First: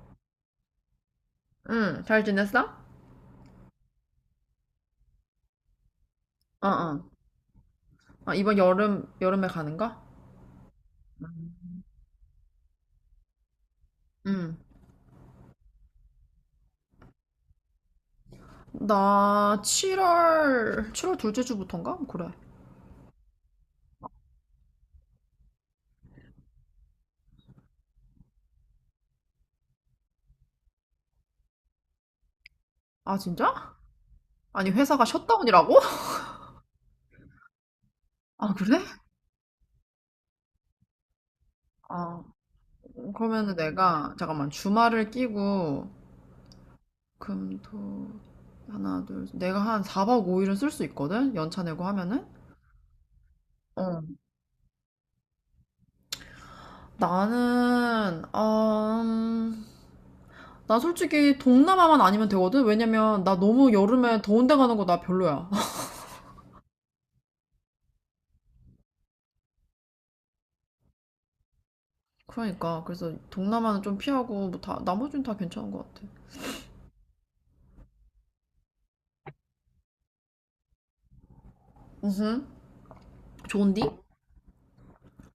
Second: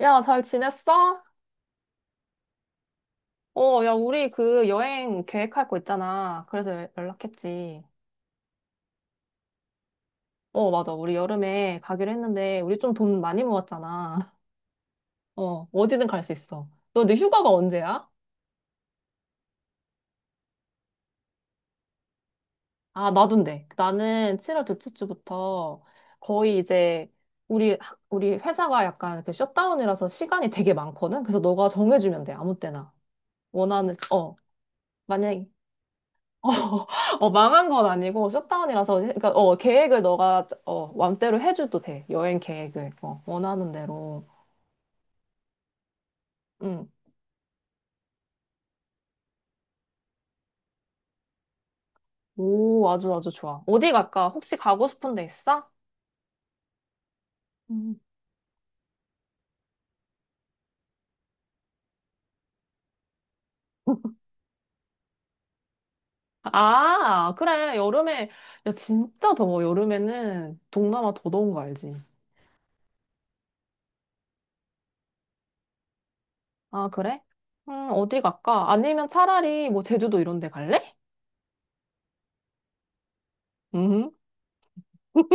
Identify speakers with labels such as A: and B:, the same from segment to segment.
A: 야, 잘 지냈어?
B: 응, 잘 지냈어?
A: 어, 야, 우리 그 여행 계획할 거 있잖아.
B: 어,
A: 그래서
B: 어.
A: 연락했지.
B: 아, 이번 여름에 가는 거?
A: 어, 맞아. 우리 여름에 가기로 했는데, 우리 좀 돈 많이 모았잖아.
B: 응.
A: 어, 어디든 갈 수 있어. 너 근데 휴가가 언제야?
B: 나 7월 둘째 주부터인가? 그래.
A: 아, 나도인데. 나는 7월 둘째 주부터 거의 이제 우리 회사가 약간 그 셧다운이라서 시간이 되게 많거든? 그래서 너가 정해주면 돼. 아무 때나.
B: 아, 진짜?
A: 원하는,
B: 아니, 회사가
A: 만약에,
B: 셧다운이라고?
A: 어, 망한 건 아니고
B: 아, 그래?
A: 셧다운이라서 그러니까 계획을 너가 맘대로 해줘도 돼.
B: 아,
A: 여행 계획을
B: 그러면은
A: 원하는
B: 내가,
A: 대로.
B: 잠깐만, 주말을 끼고, 금, 토, 하나, 둘, 셋. 내가 한 4박 5일은 쓸 수 있거든? 연차 내고 하면은?
A: 응오, 아주 아주 좋아. 어디
B: 어.
A: 갈까? 혹시 가고 싶은 데 있어? 음.
B: 나는, 음, 나 솔직히 동남아만 아니면 되거든? 왜냐면 나 너무 여름에 더운 데 가는 거 나 별로야.
A: 아, 그래. 여름에. 야, 진짜 더워. 여름에는 동남아 더 더운 거 알지?
B: 그러니까 그래서 동남아는 좀 피하고 뭐 다 나머지는 다 괜찮은 것 같아.
A: 아, 그래? 어디 갈까? 아니면 차라리 뭐 제주도 이런 데 갈래?
B: 음. 좋은디?
A: 음.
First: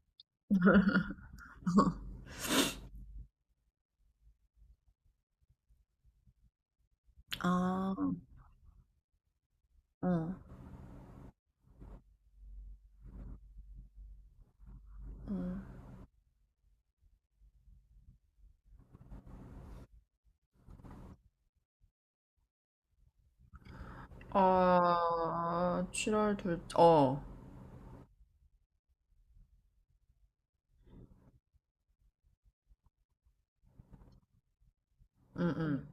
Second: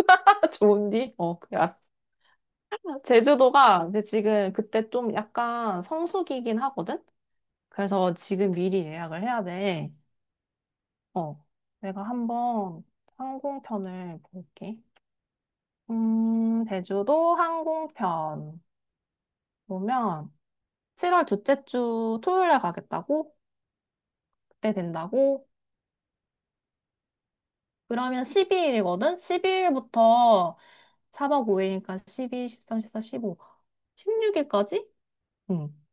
A: 좋은디? 어그 제주도가 이제 지금 그때 좀 약간 성수기긴 하거든?
B: 아,
A: 그래서 지금 미리 예약을 해야 돼.
B: 응.
A: 어, 내가 한번 항공편을 볼게. 제주도 항공편 보면 7월 둘째 주 토요일에 가겠다고? 그때 된다고?
B: 아, 7월 둘, 어,
A: 그러면 12일이거든? 12일부터 4박 5일이니까 12, 13, 14, 15, 16일까지?
B: 응,
A: 응.
B: 응.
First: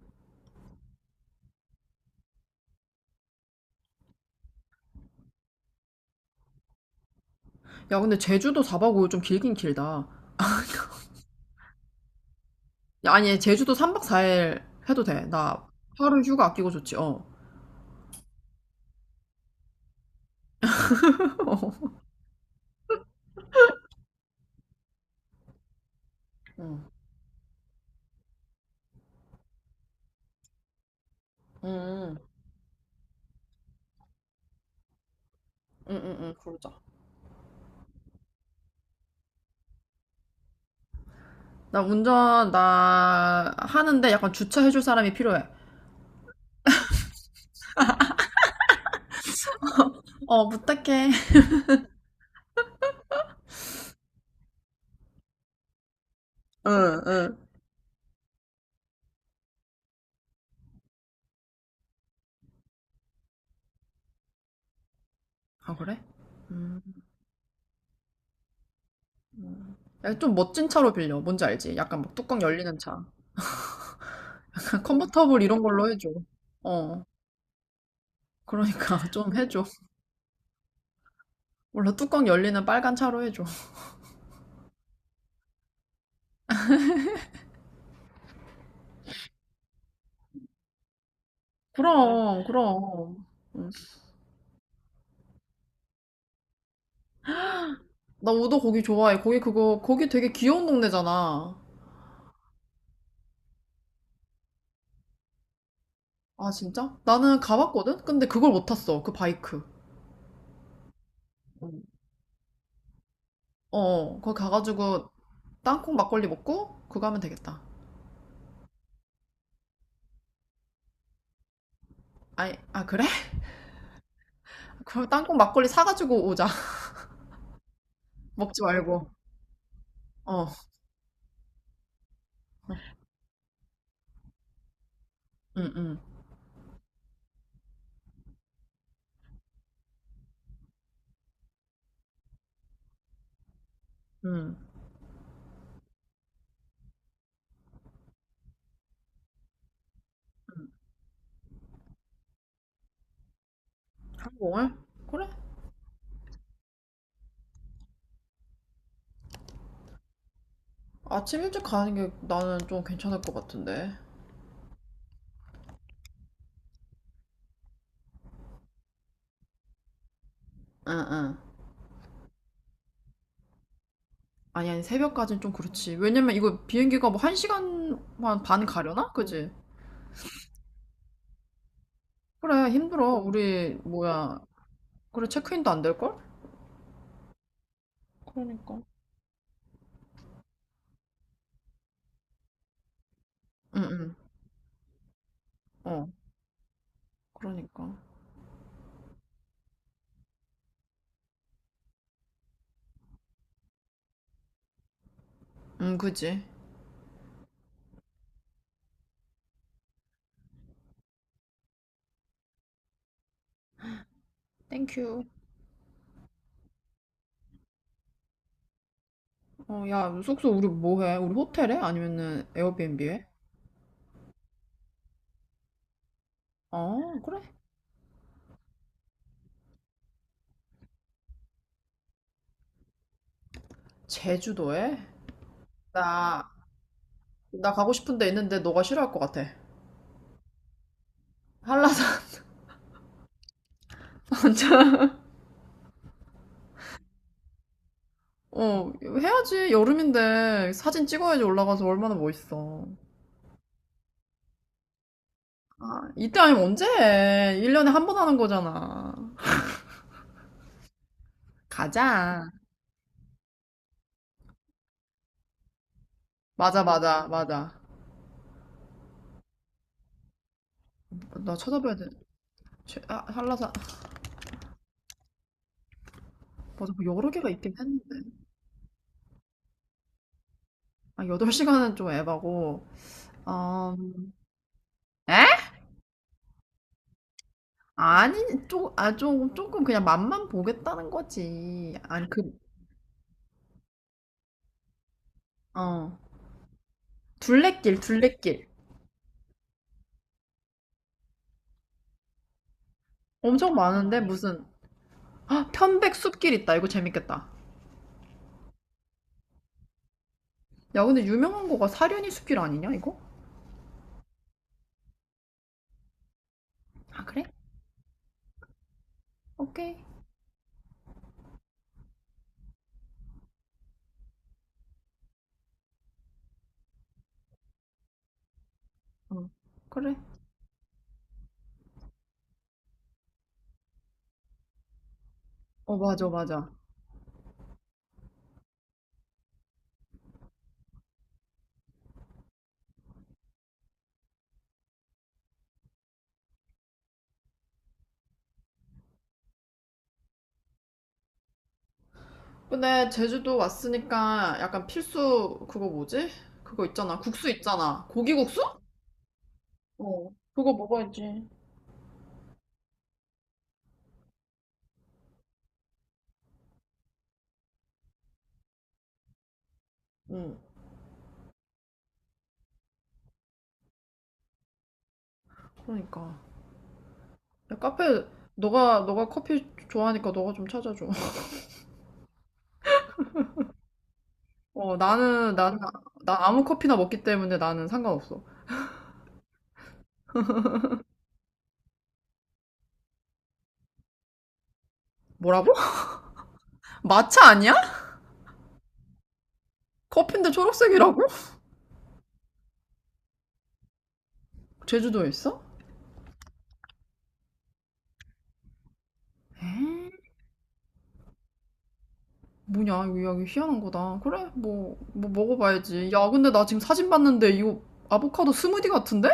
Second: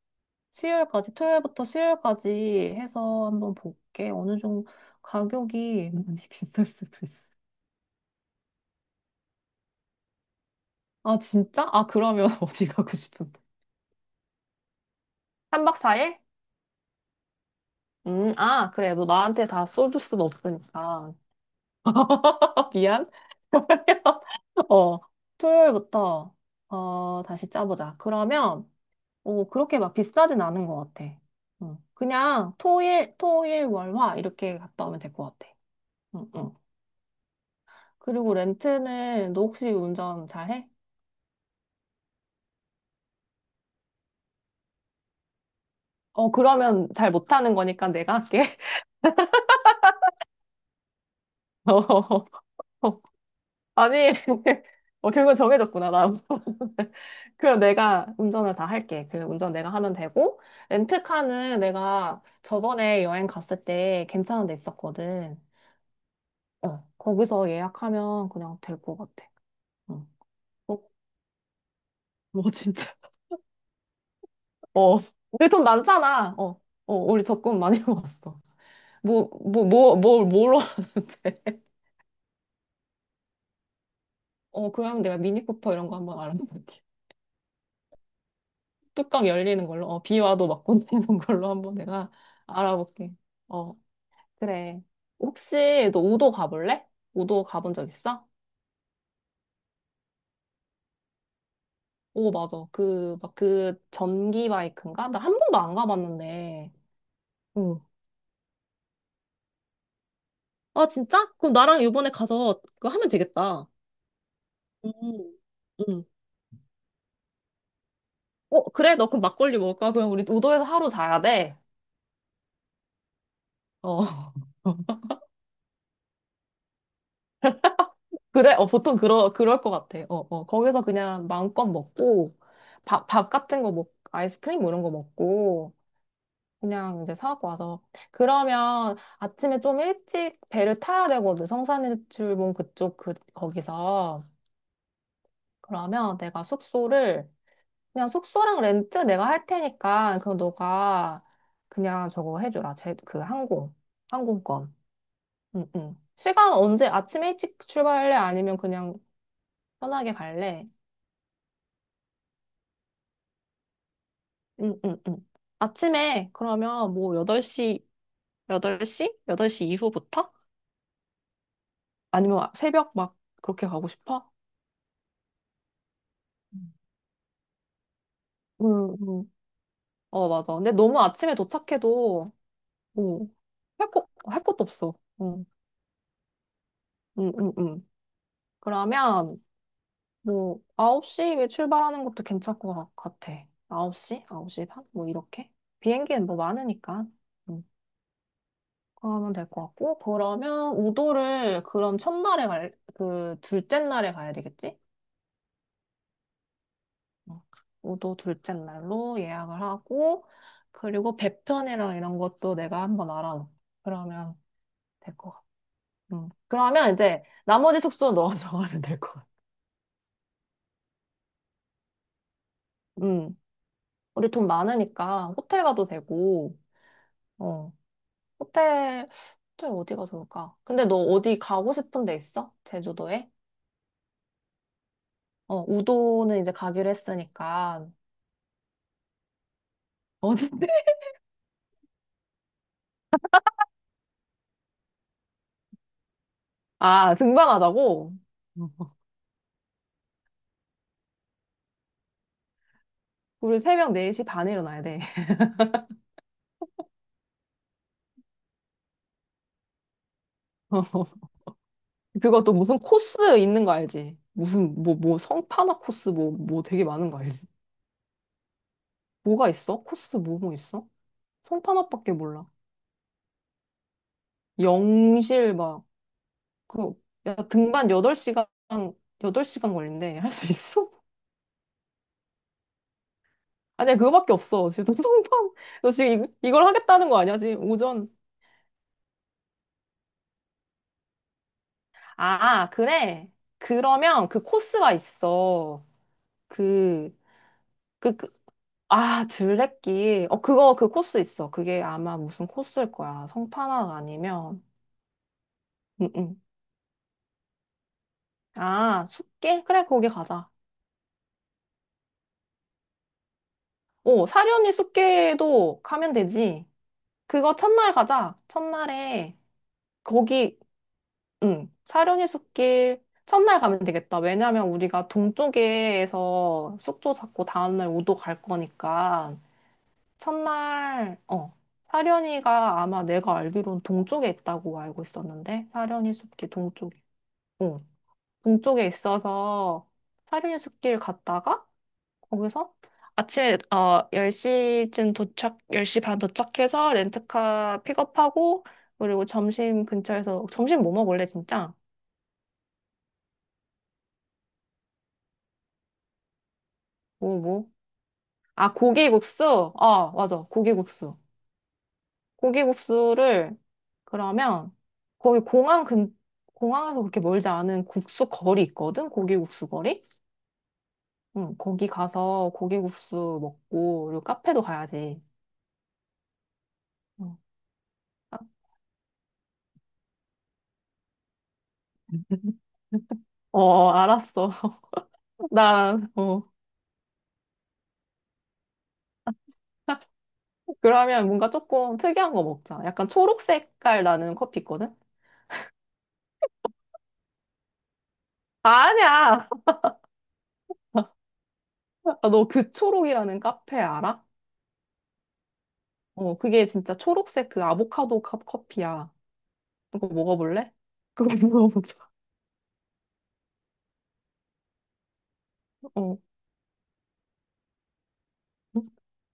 A: 수요일까지, 토요일부터 수요일까지 해서 한번 볼게. 어느 정도 가격이 많이 비쌀 수도 있어.
B: 야, 근데 제주도 4박 5일 좀 길긴 길다.
A: 아, 진짜? 아, 그러면 어디 가고
B: 야, 아니,
A: 싶은데?
B: 제주도 3박 4일 해도 돼. 나
A: 3박 4일?
B: 하루 휴가 아끼고 좋지, 어.
A: 아, 그래. 너 나한테 다 쏠줄 수는 없으니까. 미안. 그러면, 어, 토요일부터,
B: 응,
A: 다시 짜보자. 그러면, 오, 그렇게 막 비싸진 않은 것 같아. 응.
B: 응,
A: 그냥 토일, 토일, 월, 화 이렇게 갔다 오면 될 것 같아.
B: 응, 응,
A: 응,
B: 응,
A: 응.
B: 그러자.
A: 그리고 렌트는 너 혹시 운전 잘해?
B: 나 하는데 약간 주차해줄 사람이 필요해.
A: 어, 그러면 잘 못하는 거니까 내가 할게.
B: 어, 부탁해.
A: 어, 아니, 결국은 정해졌구나, 나.
B: 응, 응.
A: 그럼 내가 운전을 다 할게. 그 운전 내가 하면 되고, 렌트카는 내가 저번에 여행 갔을 때 괜찮은 데 있었거든.
B: 아, 그래? 음.
A: 거기서 예약하면 그냥 될 것 같아.
B: 음.
A: 어,
B: 야, 좀 멋진
A: 어,
B: 차로 빌려. 뭔지 알지? 약간 막 뚜껑
A: 뭐,
B: 열리는
A: 진짜.
B: 차.
A: 어,
B: 컨버터블
A: 우리
B: 이런
A: 돈
B: 걸로 해줘.
A: 많잖아. 어, 어,
B: 어.
A: 우리 적금 많이 모았어.
B: 그러니까
A: 뭐,
B: 좀 해줘.
A: 뭐, 뭐, 뭘, 뭘로.
B: 몰라, 뚜껑 열리는 빨간 차로 해줘.
A: 그러면 내가 미니쿠퍼 이런 거 한번 알아볼게. 뚜껑 열리는 걸로. 비 와도 막고 내는 걸로 한번 내가
B: 그럼,
A: 알아볼게.
B: 그럼. 음.
A: 어. 그래. 혹시 너 우도 가볼래? 우도 가본 적 있어?
B: 나 우도 거기 좋아해. 거기 되게 귀여운 동네잖아.
A: 오, 맞아. 막 그 전기 바이크인가? 나 한 번도 안
B: 아,
A: 가봤는데.
B: 진짜? 나는
A: 응.
B: 가봤거든? 근데 그걸 못 탔어. 그 바이크.
A: 아, 진짜? 그럼 나랑 이번에 가서 그거 하면 되겠다.
B: 어, 거기 가가지고
A: 응.
B: 땅콩
A: 응.
B: 막걸리 먹고 그거 하면 되겠다.
A: 어, 그래? 너 그럼 막걸리 먹을까? 그럼 우리 우도에서 하루 자야 돼.
B: 아, 아, 그래?
A: 어.
B: 그럼 땅콩 막걸리 사가지고 오자.
A: 그래?
B: 먹지
A: 어, 보통
B: 말고.
A: 그럴 것 같아. 어, 어.
B: 어,
A: 거기서 그냥 마음껏 먹고, 밥 같은 거 아이스크림 뭐 이런 거
B: 응,
A: 먹고,
B: 응,
A: 그냥 이제 사갖고 와서. 그러면 아침에 좀 일찍 배를 타야 되거든. 성산일출봉 그쪽, 거기서.
B: 응.
A: 그러면 내가 그냥 숙소랑 렌트 내가 할 테니까, 그럼 너가 그냥 저거 해줘라. 그 항공권.
B: 한국을? 그래?
A: 응, 응. 시간 언제? 아침에 일찍 출발할래? 아니면 그냥 편하게 갈래?
B: 아침 일찍 가는 게 나는 좀 괜찮을 것 같은데.
A: 응, 응, 응. 아침에 그러면 뭐 8시, 8시? 8시 이후부터?
B: 응, 응.
A: 아니면 새벽 막 그렇게 가고 싶어?
B: 아니, 아니, 새벽까지는 좀 그렇지. 왜냐면 이거 비행기가 뭐 한 시간만 반
A: 응,
B: 가려나?
A: 응.
B: 그지?
A: 어, 맞아. 근데 너무 아침에 도착해도,
B: 그래, 힘들어.
A: 뭐,
B: 우리, 뭐야.
A: 할 것도 없어.
B: 그래,
A: 응,
B: 체크인도 안 될걸?
A: 응, 응, 응.
B: 그러니까.
A: 그러면, 뭐, 9시에 출발하는 것도 괜찮을 것 같아.
B: 응, 응.
A: 9시? 9시 반? 뭐, 이렇게?
B: 어,
A: 비행기는 뭐 많으니까. 응,
B: 그러니까.
A: 그러면 될 것 같고. 그러면, 그럼 첫날에 둘째 날에 가야 되겠지?
B: 응, 그지?
A: 응. 우도 둘째 날로 예약을 하고, 그리고 배편이랑 이런 것도 내가 한번 알아놓 그러면,
B: 땡큐.
A: 될 것 같아. 음. 그러면 이제 나머지 숙소는 너가 정하면 될 것 같아.
B: 어, 야, 숙소 우리 뭐 해? 우리 호텔에? 아니면은 에어비앤비에?
A: 음. 우리 돈 많으니까 호텔 가도 되고,
B: 어, 그래.
A: 어. 호텔, 호텔 어디가 좋을까? 근데 너 어디 가고 싶은 데 있어? 제주도에?
B: 제주도에?
A: 어, 우도는
B: 나,
A: 이제 가기로
B: 나
A: 했으니까.
B: 가고 싶은 데 있는데 너가 싫어할 것 같아.
A: 어디?
B: 한라산
A: 아, 등반하자고?
B: 어, 해야지. 여름인데 사진 찍어야지 올라가서 얼마나 멋있어.
A: 우리 새벽 4시 반에 일어나야 돼.
B: 아, 이때 아니면 언제 해? 1년에 한 번 하는 거잖아. 가자.
A: 그것도 무슨 코스 있는 거 알지? 무슨, 뭐, 뭐, 성판악 코스 뭐, 뭐
B: 맞아,
A: 되게 많은 거
B: 맞아,
A: 알지?
B: 맞아.
A: 뭐가 있어? 코스 뭐, 뭐 있어?
B: 나 찾아봐야 돼.
A: 성판악밖에 몰라.
B: 아, 한라산. 아,
A: 영실 막,
B: 맞아,
A: 그,
B: 뭐 여러
A: 야,
B: 개가 있긴
A: 등반
B: 했는데.
A: 8시간, 여덟 시간 걸린대. 할 수 있어?
B: 아, 8시간은 좀 에바고.
A: 아니,
B: 어,
A: 야, 그거밖에 없어. 지금
B: 에?
A: 너 지금 이걸 하겠다는 거 아니야? 지금 오전.
B: 아니, 아, 조금 그냥 맛만 보겠다는 거지. 아니, 그,
A: 아, 그래. 그러면 그 코스가 있어.
B: 어.
A: 그,
B: 둘레길,
A: 그, 그
B: 둘레길.
A: 아, 둘레길. 그 코스 있어. 그게 아마 무슨 코스일 거야.
B: 엄청
A: 성판악
B: 많은데,
A: 아니면.
B: 무슨. 아,
A: 응,
B: 편백
A: 응.
B: 숲길 있다. 이거 재밌겠다.
A: 아, 숲길? 그래, 거기 가자.
B: 야, 근데 유명한 거가 사려니 숲길 아니냐, 이거?
A: 오, 사려니 숲길도 가면 되지.
B: 아, 그래?
A: 그거 첫날 가자. 첫날에
B: 오케이.
A: 거기, 응, 사려니 숲길 첫날 가면 되겠다. 왜냐면 우리가 동쪽에서 숙소 잡고 다음날 우도 갈 거니까
B: 어, 그래.
A: 첫날, 사려니가 아마 내가 알기로는 동쪽에 있다고 알고 있었는데
B: 어,
A: 사려니
B: 맞아,
A: 숲길
B: 맞아.
A: 어, 동쪽에 있어서 사려니 숲길 갔다가 거기서 아침에 10시쯤 도착, 10시 반 도착해서 렌트카 픽업하고 그리고 점심 근처에서 점심 뭐 먹을래, 진짜?
B: 근데 제주도 왔으니까 약간 필수, 그거 뭐지? 그거 있잖아.
A: 뭐,
B: 국수
A: 뭐?
B: 있잖아. 고기국수?
A: 아, 고기국수? 어,
B: 어,
A: 맞아.
B: 그거
A: 고기국수.
B: 먹어야지.
A: 고기국수를, 그러면, 거기 공항에서 그렇게 멀지 않은 국수 거리 있거든? 고기국수 거리?
B: 응,
A: 응, 거기 가서 고기국수 먹고, 그리고 카페도 가야지.
B: 그러니까.
A: 어,
B: 야, 카페,
A: 아,
B: 너가 커피 좋아하니까 너가 좀 찾아줘.
A: 알았어.
B: 어,
A: 나, 어.
B: 나 아무 커피나 먹기 때문에 나는 상관없어.
A: 그러면 뭔가 조금 특이한 거 먹자. 약간 초록 색깔 나는 커피 있거든?
B: 뭐라고? 마차 아니야?
A: 아니야!
B: 커피인데 초록색이라고?
A: 너 그 초록이라는 카페 알아?
B: 제주도에 있어?
A: 그게 진짜 초록색 그 아보카도 컵 커피야. 그거
B: 에이.
A: 먹어볼래? 그거 먹어보자.
B: 뭐냐, 이거 야, 이거 희한한 거다. 그래, 뭐 먹어봐야지.
A: 어.
B: 야, 근데 나 지금 사진 봤는데 이거 아보카도 스무디 같은데?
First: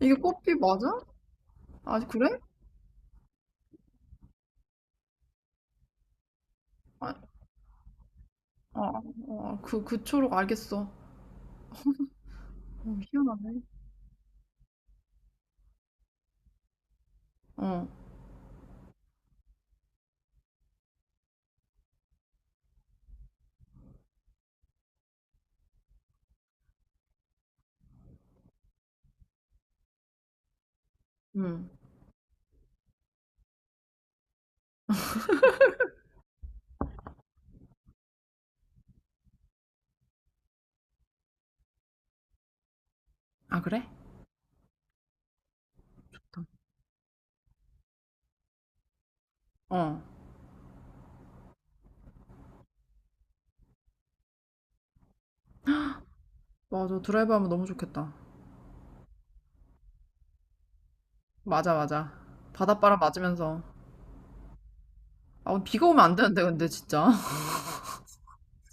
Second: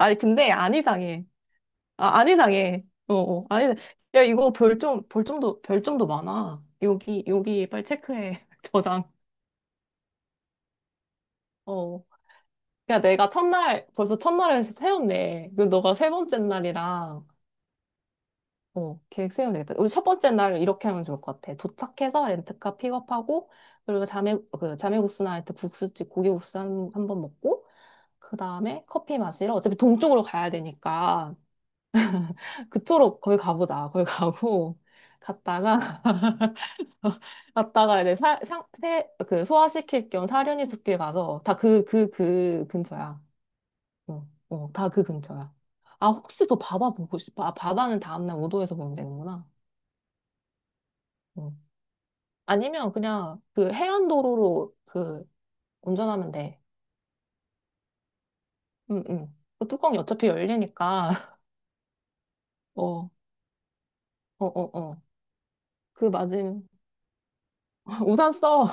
B: 이게
A: 근데
B: 꽃피
A: 안
B: 맞아?
A: 이상해.
B: 아,
A: 아, 안
B: 그래?
A: 이상해. 어, 어, 아니, 야, 이거 별점도, 별점도 많아.
B: 아,
A: 여기, 여기 빨리 체크해.
B: 아,
A: 저장.
B: 아, 그 초록 알겠어.
A: 어.
B: 어,
A: 야, 내가
B: 희한하네.
A: 첫날, 벌써 첫날을 세웠네. 그 너가 세 번째 날이랑,
B: 어,
A: 계획 세우면 되겠다. 우리 첫 번째 날 이렇게 하면 좋을 것 같아. 도착해서 렌트카 픽업하고, 그리고 그 자매국수 나이트 국수집 고기국수 한 번 먹고, 그 다음에 커피 마시러 어차피 동쪽으로 가야 되니까
B: 응.
A: 그쪽으로 거기 가보자. 거기 가고 갔다가 갔다가 이제 그 소화시킬 겸 사려니 숲길 가서 다 그 근처야.
B: 아, 그래?
A: 어, 어, 다 그 근처야. 아, 혹시 더 바다 보고 싶어? 아, 바다는 다음날 우도에서 보면 되는구나.
B: 어,
A: 어. 아니면 그냥 그 해안도로로 운전하면 돼.
B: 맞아. 드라이브 하면 너무 좋겠다.
A: 응, 응. 그 뚜껑이 어차피 열리니까.
B: 맞아, 맞아. 바닷바람
A: 어,
B: 맞으면서.
A: 어, 어, 어.
B: 아, 오늘 비가 오면
A: 그
B: 안 되는데,
A: 맞음.
B: 근데 진짜.
A: 우산 써.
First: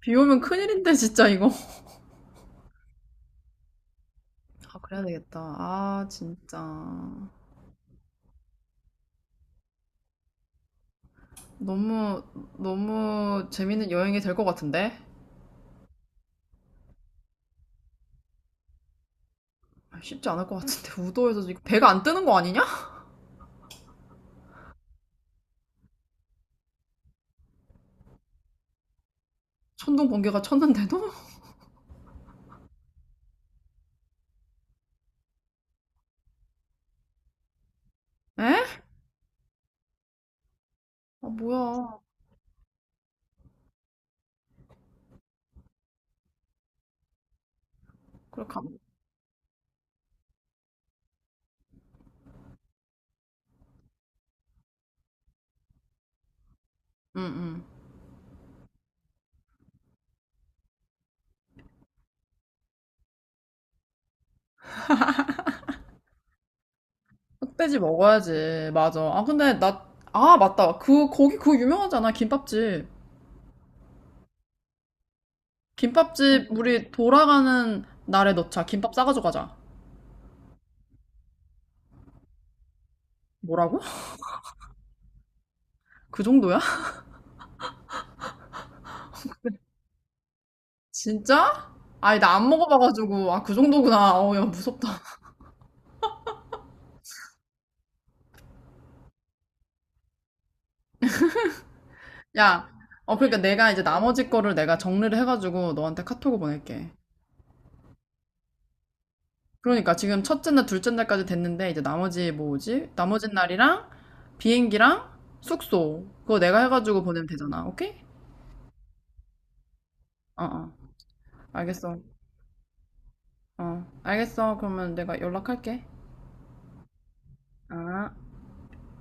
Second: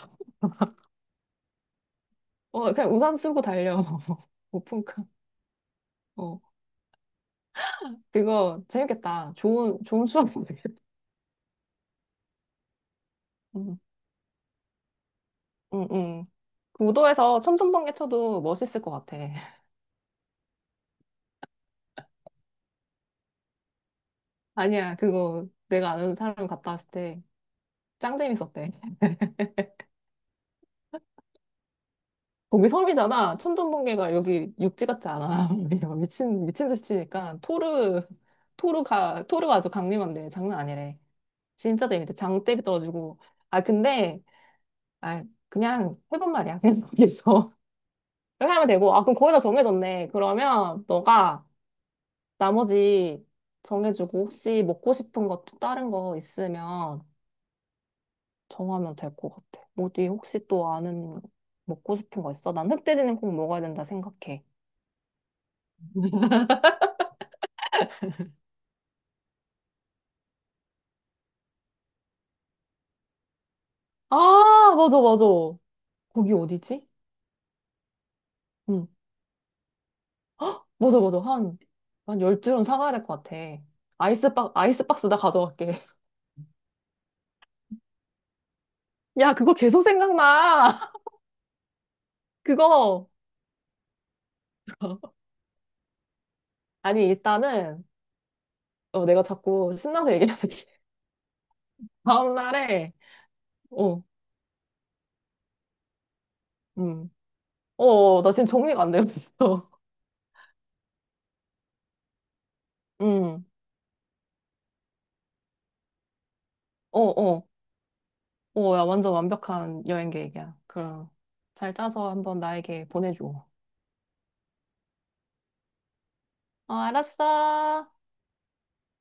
B: 비 오면 큰일인데, 진짜 이거.
A: 어, 그냥 우산 쓰고 달려.
B: 아, 그래야
A: 오픈카.
B: 되겠다. 아,
A: 어,
B: 진짜.
A: 그거 재밌겠다. 좋은, 좋은 수업이겠다.
B: 너무, 너무
A: 응,
B: 재밌는 여행이 될 것 같은데?
A: 응, 응. 그 우도에서 천둥번개 쳐도 멋있을 것 같아.
B: 아, 쉽지 않을 것 같은데 우도에서 지금 배가 안 뜨는 거 아니냐?
A: 아니야, 그거 내가 아는 사람 갔다 왔을 때 짱 재밌었대.
B: 천둥 번개가 쳤는데도?
A: 거기 섬이잖아. 천둥번개가 여기 육지 같지 않아. 미친, 미친 듯이 치니까 토르,
B: 에?
A: 토르가 아주 강림한데 장난 아니래.
B: 아,
A: 진짜
B: 뭐야.
A: 재밌대. 장대비 떨어지고. 아, 근데, 아, 그냥 해본 말이야. 그냥 거기서.
B: 그렇게
A: 이렇게 하면
B: 안.
A: 되고, 아, 그럼 거의 다 정해졌네. 그러면 너가 나머지 정해주고, 혹시 먹고 싶은 것도 다른 거 있으면
B: 응응
A: 정하면 될 것 같아. 어디 혹시 또 아는 먹고 싶은 거 있어? 난 흑돼지는 꼭 먹어야 된다 생각해.
B: 흑돼지 먹어야지. 맞아. 아, 근데 나, 아, 맞다. 그 거기 그거 유명하잖아, 김밥집.
A: 아, 맞아, 맞아. 거기
B: 김밥집
A: 어디지?
B: 우리 돌아가는 날에 넣자.
A: 응,
B: 김밥 싸가지고 가자.
A: 맞아, 맞아. 한, 한 열 줄은 사가야 될 것 같아.
B: 뭐라고?
A: 아이스박스 나 가져갈게.
B: 그 정도야?
A: 야, 그거 계속 생각나.
B: 진짜? 아니, 나 안
A: 그거.
B: 먹어봐가지고. 아, 그 정도구나. 어우, 야, 무섭다.
A: 아니, 일단은, 내가 자꾸 신나서 얘기하는데.
B: 야.
A: 다음날에,
B: 어, 그러니까 내가 이제
A: 어,
B: 나머지 거를 내가 정리를 해가지고 너한테 카톡을 보낼게.
A: 음. 나 지금 정리가 안 되고 있어.
B: 그러니까 지금 첫째 날, 둘째 날까지 됐는데 이제 나머지 뭐 뭐지? 나머지
A: 음.
B: 날이랑 비행기랑 숙소 그거 내가
A: 어,
B: 해가지고 보내면
A: 어.
B: 되잖아. 오케이?
A: 어, 야, 완전 완벽한 여행
B: 어,
A: 계획이야.
B: 어.
A: 그럼 잘
B: 알겠어.
A: 짜서 한번 나에게 보내줘.
B: 어, 알겠어. 그러면 내가 연락할게.
A: 어, 알았어.
B: 아.